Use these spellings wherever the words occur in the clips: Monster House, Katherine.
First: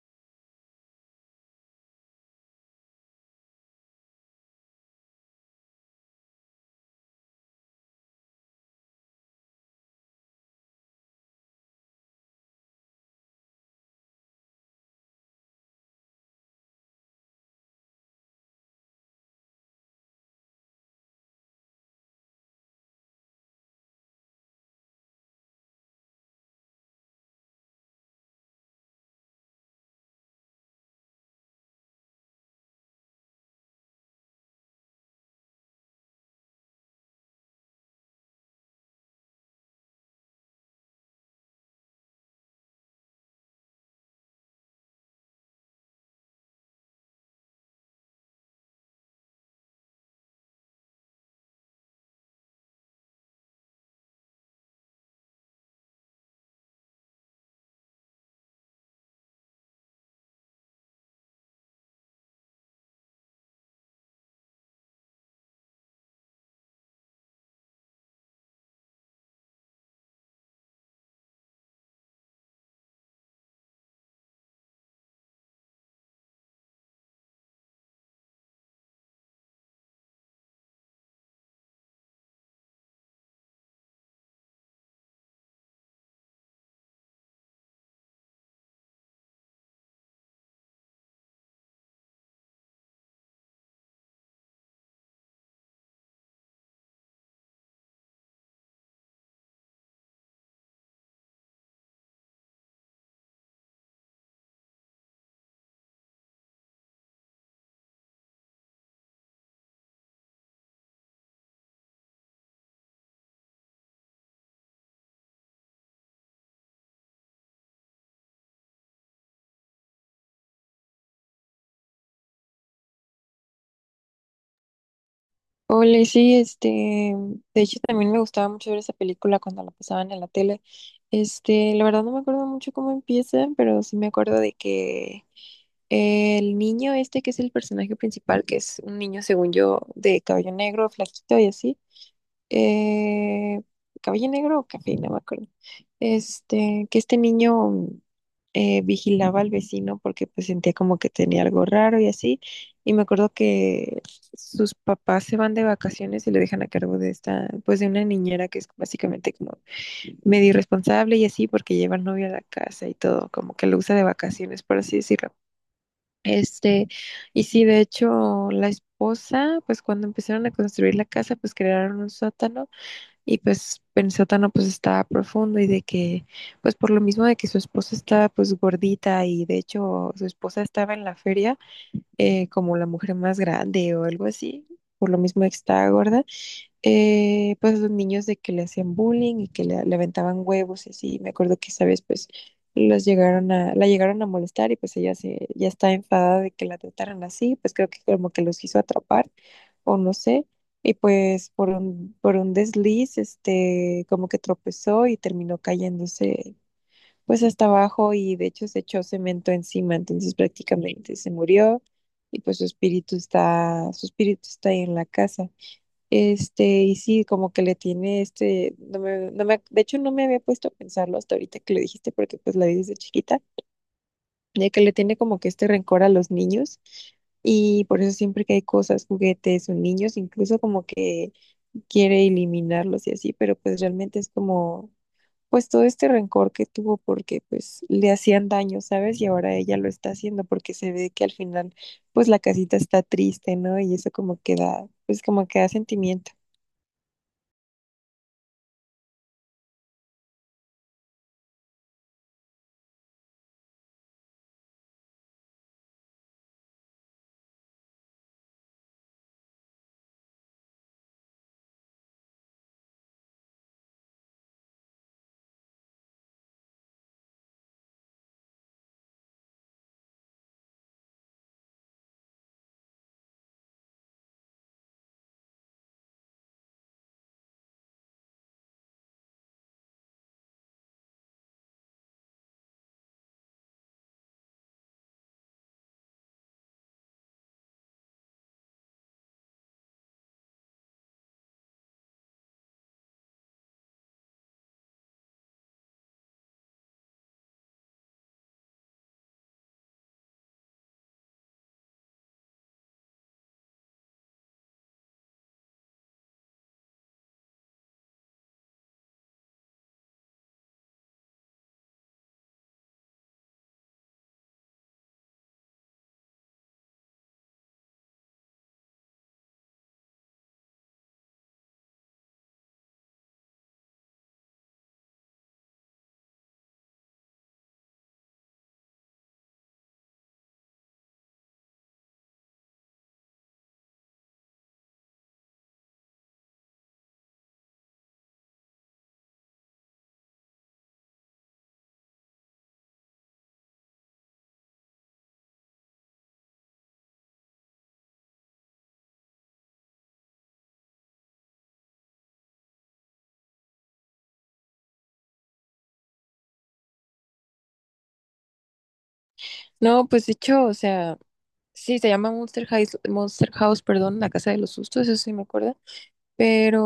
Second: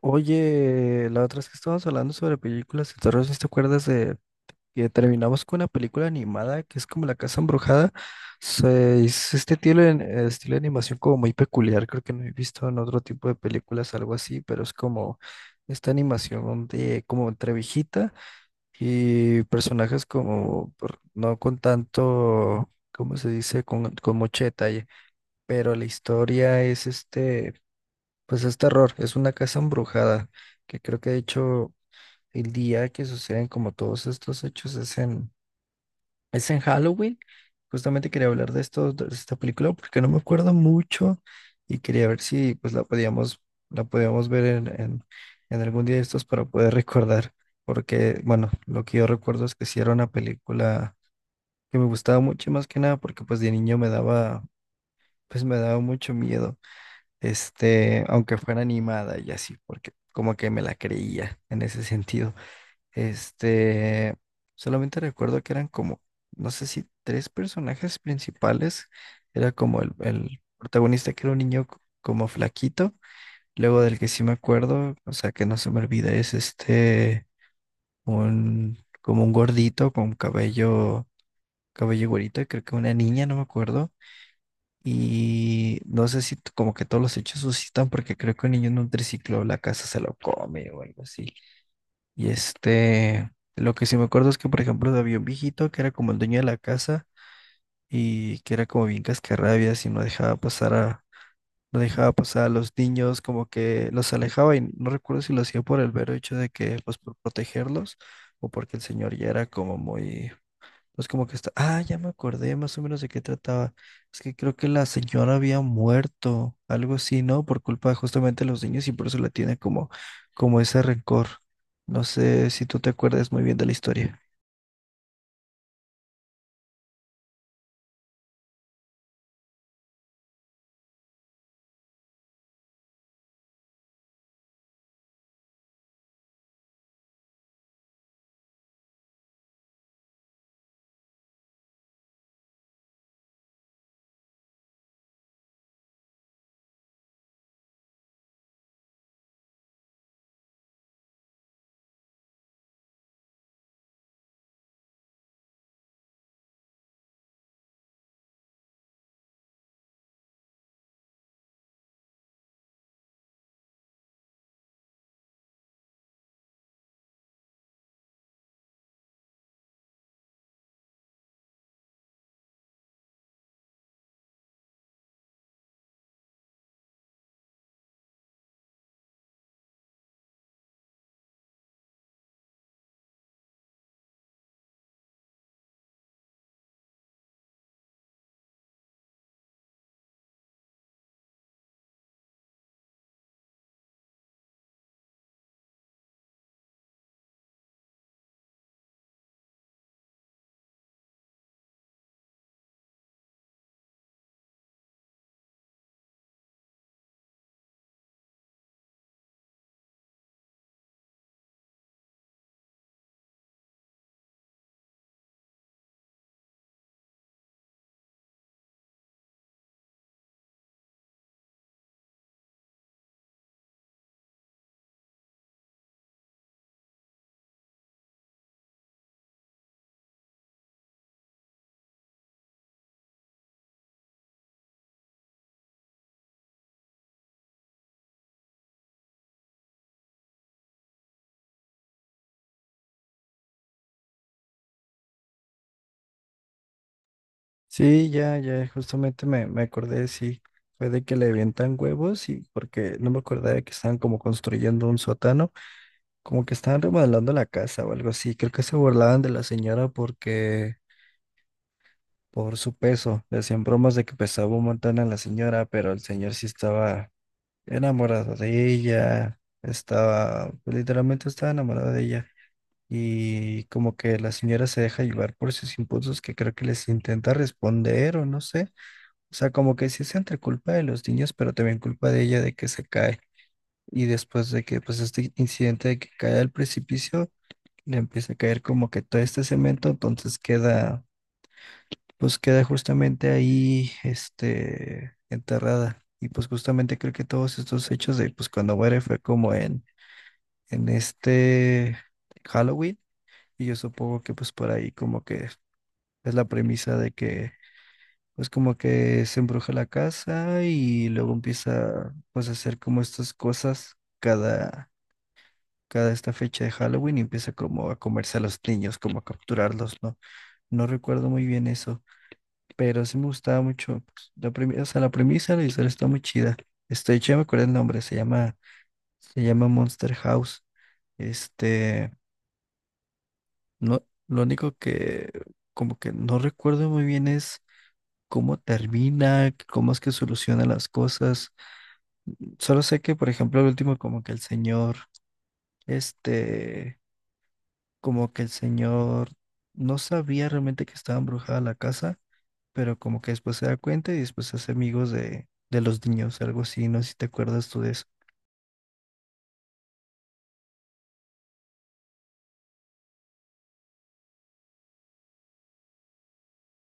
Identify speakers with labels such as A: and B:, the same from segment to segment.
A: Oye, la otra es que estábamos hablando sobre películas de terror, ¿sí? ¿Te acuerdas de que terminamos con una película animada que es como La Casa Embrujada? Es estilo, estilo de animación como muy peculiar, creo que no he visto en otro tipo de películas algo así, pero es como esta animación de como entre viejita y personajes no con tanto, ¿cómo se dice? Con mucho detalle, pero la historia es pues es terror, es una casa embrujada, que creo que de hecho el día que suceden como todos estos hechos es en Halloween. Justamente quería hablar de esto, de esta película, porque no me acuerdo mucho y quería ver si pues la podíamos ver en algún día de estos para poder recordar, porque bueno, lo que yo recuerdo es que sí era una película que me gustaba mucho y más que nada porque pues de niño me daba, pues me daba mucho miedo este, aunque fuera animada y así, porque como que me la creía en ese sentido. Este, solamente recuerdo que eran como, no sé si tres personajes principales, era como el protagonista que era un como flaquito, luego del que sí me acuerdo, o sea, que no se me olvida, es este, un, como un gordito con cabello güerito, y creo que una niña, no me acuerdo. Y no sé si t- como que todos los hechos suscitan porque creo que un niño en un triciclo la casa se lo come o algo así. Y este, lo que sí me acuerdo es que por ejemplo había un viejito que era como el dueño de la casa y que era como bien cascarrabias y no dejaba pasar a los niños, como que los alejaba y no recuerdo si lo hacía por el vero hecho de que pues por protegerlos o porque el señor ya era como muy pues como que está, ah, ya me acordé más o menos de qué trataba. Es que creo que la señora había muerto, algo así, ¿no? Por culpa justamente de los niños y por eso la tiene como ese rencor. No sé si tú te acuerdas muy bien de la historia.
B: Ole, sí, este, de hecho también me gustaba mucho ver esa película cuando la pasaban en la tele. Este, la verdad no me acuerdo mucho cómo empieza, pero sí me acuerdo de que el niño este que es el personaje principal, que es un niño según yo de cabello negro, flaquito y así, eh, Caballo Negro o Café, no me acuerdo. Este, que este niño vigilaba al vecino porque pues sentía como que tenía algo raro y así. Y me acuerdo que sus papás se van de vacaciones y lo dejan a cargo de esta, pues de una niñera que es básicamente como medio irresponsable y así porque lleva al novio a la casa y todo, como que lo usa de vacaciones, por así decirlo. Este, y sí, de hecho, la esposa, pues cuando empezaron a construir la casa, pues crearon un sótano y pues Pensótano pues estaba profundo y de que, pues por lo mismo de que su esposa estaba pues gordita y de hecho su esposa estaba en la feria como la mujer más grande o algo así, por lo mismo de que estaba gorda, pues los niños de que le hacían bullying y que le aventaban huevos y así. Me acuerdo que esa vez pues la llegaron a molestar y pues ya está enfadada de que la trataran así, pues creo que como que los quiso atrapar o no sé. Y pues por un desliz, este, como que tropezó y terminó cayéndose pues hasta abajo y de hecho se echó cemento encima, entonces prácticamente se murió y pues su espíritu está ahí en la casa. Este, y sí, como que le tiene este, de hecho no me había puesto a pensarlo hasta ahorita que lo dijiste, porque pues la vi desde chiquita, de que le tiene como que este rencor a los niños, y por eso siempre que hay cosas, juguetes o niños, incluso como que quiere eliminarlos y así, pero pues realmente es como, pues todo este rencor que tuvo porque pues le hacían daño, ¿sabes? Y ahora ella lo está haciendo porque se ve que al final pues la casita está triste, ¿no? Y eso como que da, pues como que da sentimientos.
A: Sí, ya, ya, justamente me acordé, sí, fue de que le avientan huevos y porque no me acordaba de que estaban como construyendo un sótano, como que estaban remodelando la casa o algo así, creo que se burlaban de la señora porque por su peso. Le hacían bromas de que pesaba un montón a la señora, pero el señor sí estaba enamorado de ella, estaba, pues, literalmente estaba enamorado de ella. Y como que la señora se deja llevar por sus impulsos que creo que les intenta responder o no sé. O sea, como que sí es entre culpa de los niños, pero también culpa de ella de que se cae. Y después de que, pues, este incidente de que cae al precipicio, le empieza a caer como que todo este cemento, entonces queda pues queda justamente ahí, este, enterrada. Y pues justamente creo que todos estos hechos de, pues cuando muere fue como en este Halloween. Y yo supongo que pues por ahí como que es la premisa de que, pues como que se embruja la casa y luego empieza pues a hacer como estas cosas cada... cada esta fecha de Halloween y empieza como a comerse a los niños, como a capturarlos, ¿no? No recuerdo muy bien eso, pero sí me gustaba mucho. Pues, la premisa, o sea, la premisa de la historia está muy chida. Este, yo ya me acuerdo el nombre, se llama Monster House. Este, no, lo único que como que no recuerdo muy bien es cómo termina, cómo es que soluciona las cosas. Solo sé que, por ejemplo, el último como que el señor, este, como que el señor no sabía realmente que estaba embrujada la casa pero como que después se da cuenta y después se hace amigos de los niños, algo así, no sé si te acuerdas tú de eso.
B: No, pues de hecho, o sea, sí, se llama perdón, la casa de los sustos, eso sí me acuerdo. Pero,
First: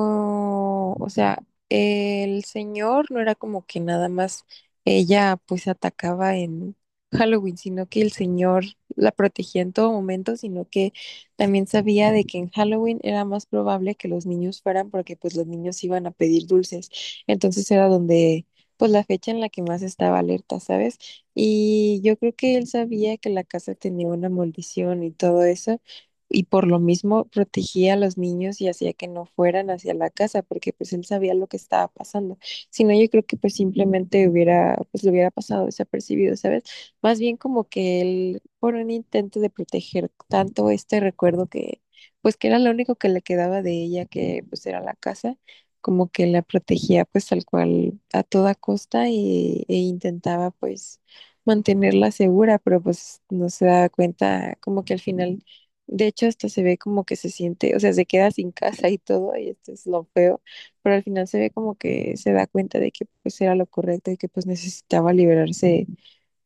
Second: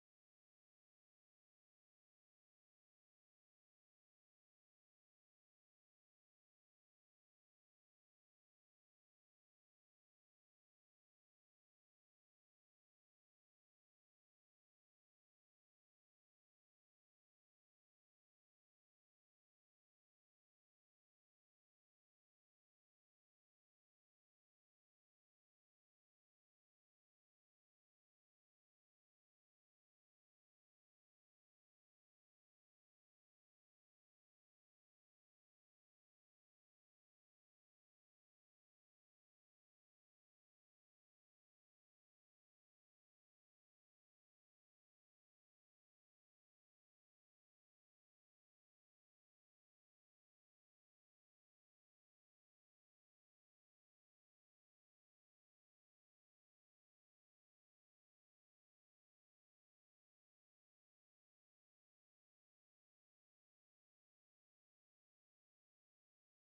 B: o sea, el señor no era como que nada más ella pues atacaba en Halloween, sino que el señor la protegía en todo momento, sino que también sabía de que en Halloween era más probable que los niños fueran porque pues los niños iban a pedir dulces. Entonces era donde pues la fecha en la que más estaba alerta, ¿sabes? Y yo creo que él sabía que la casa tenía una maldición y todo eso y por lo mismo protegía a los niños y hacía que no fueran hacia la casa porque pues él sabía lo que estaba pasando. Si no, yo creo que pues simplemente hubiera, pues lo hubiera pasado desapercibido, ¿sabes? Más bien como que él, por un intento de proteger tanto este recuerdo que pues que era lo único que le quedaba de ella, que pues era la casa, como que la protegía pues tal cual a toda costa e intentaba pues mantenerla segura, pero pues no se daba cuenta como que al final de hecho, hasta se ve como que se siente, o sea, se queda sin casa y todo, y esto es lo feo, pero al final se ve como que se da cuenta de que pues era lo correcto y que pues necesitaba liberarse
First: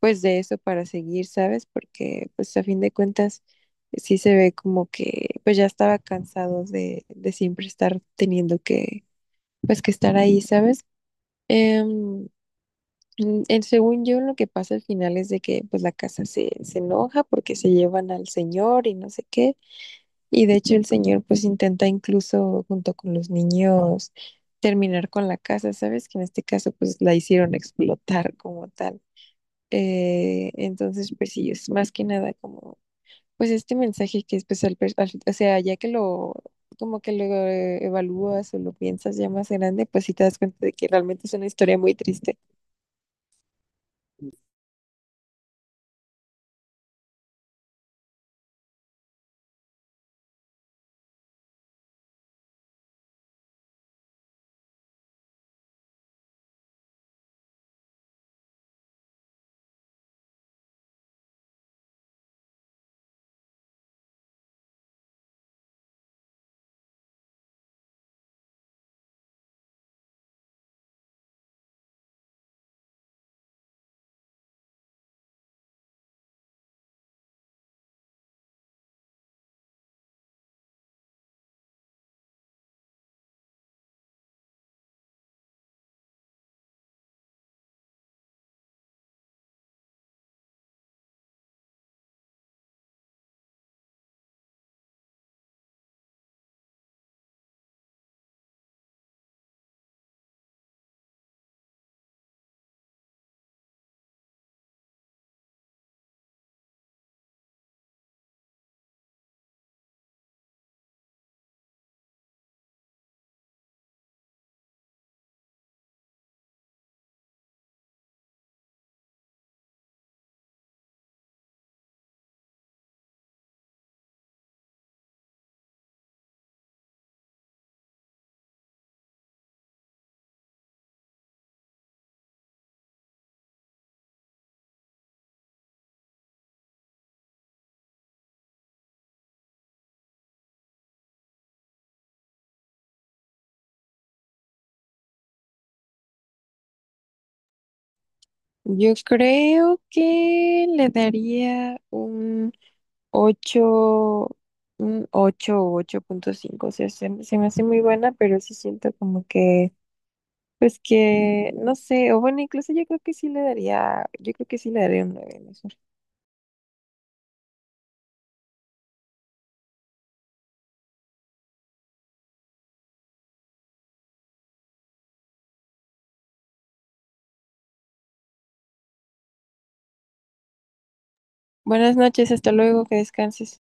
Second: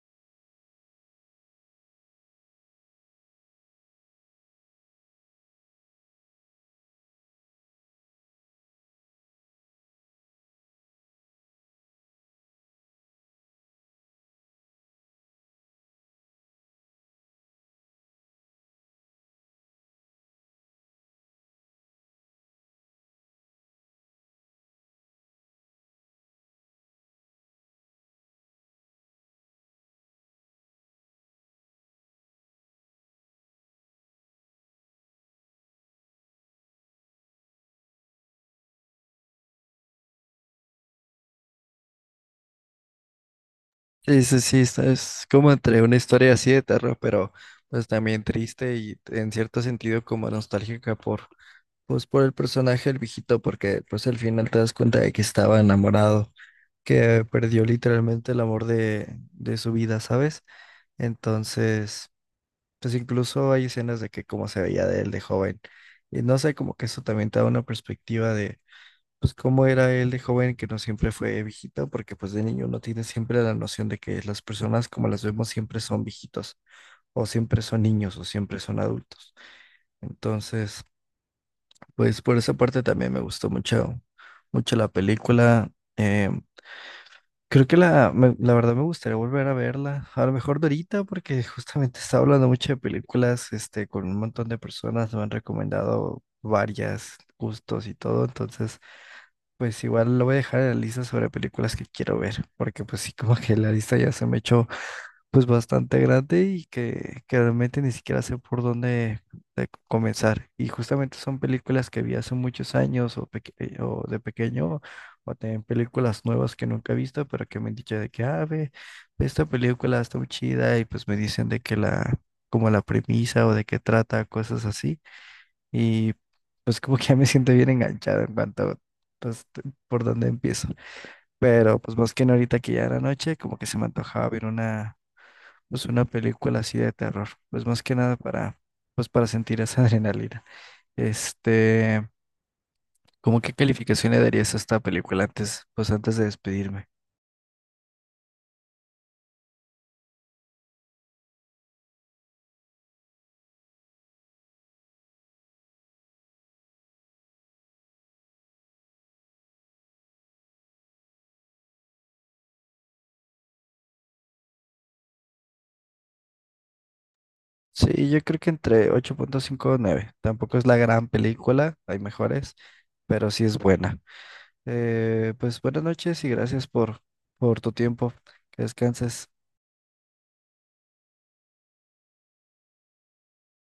B: pues de eso para seguir, ¿sabes? Porque pues a fin de cuentas sí se ve como que pues ya estaba cansado de siempre estar teniendo que pues que estar ahí, ¿sabes? Em, Según yo, lo que pasa al final es de que pues se enoja porque se llevan al señor y no sé qué. Y de hecho el señor pues intenta incluso junto con los niños terminar con la casa, ¿sabes? Que en este caso pues la hicieron explotar como tal. Entonces pues sí, es más que nada como pues este mensaje que es pues o sea, ya que lo como que lo evalúas o lo piensas ya más grande, pues sí te das cuenta de que realmente es una historia muy triste.
A: Sí, sí, sí, es como entre una historia así de terror, pero pues también triste y en cierto sentido como nostálgica por, pues por el personaje del viejito, porque pues al final te das cuenta de que estaba enamorado, que perdió literalmente el amor de su vida, ¿sabes? Entonces, pues incluso hay escenas de que cómo se veía de él de joven. Y no sé, como que eso también te da una perspectiva de pues cómo era él de joven, que no siempre fue viejito, porque pues de niño uno tiene siempre la noción de que las personas como las vemos siempre son viejitos, o siempre son niños, o siempre son adultos. Entonces, pues por esa parte también me gustó mucho, mucho la película. Eh, creo que la verdad me gustaría volver a verla, a lo mejor de ahorita, porque justamente estaba hablando mucho de películas, este, con un montón de personas, me han recomendado varias gustos y todo, entonces... Pues igual lo voy a dejar en la lista sobre películas que quiero ver, porque pues sí, como que la lista ya se me echó pues bastante grande que realmente ni siquiera sé por dónde de comenzar. Y justamente son películas que vi hace muchos años o, o de pequeño, o también películas nuevas que nunca he visto, pero que me han dicho de que, ah, ve, ve esta película está muy chida y pues me dicen de que la, como la premisa o de qué trata, cosas así. Y pues como que ya me siento bien enganchado en cuanto, pues, t- por dónde empiezo. Pero pues más que nada ahorita que ya era noche, como que se me antojaba ver una, pues una película así de terror. Pues más que nada para, pues para sentir esa adrenalina. Este, ¿cómo qué calificación le darías a esta película antes, pues antes de despedirme?
B: Yo creo que le daría un 8, 8 o 8,5, o sea, se me hace muy buena, pero sí siento como que, pues que, no sé, o bueno, incluso yo creo que sí le daría, yo creo que sí le daría un 9, mejor.
A: Sí, yo creo que entre 8.5 o nueve. Tampoco es la gran película, hay mejores, pero sí es buena. Pues buenas noches y gracias por tu tiempo. Que descanses.
B: Buenas noches, hasta luego, que descanses.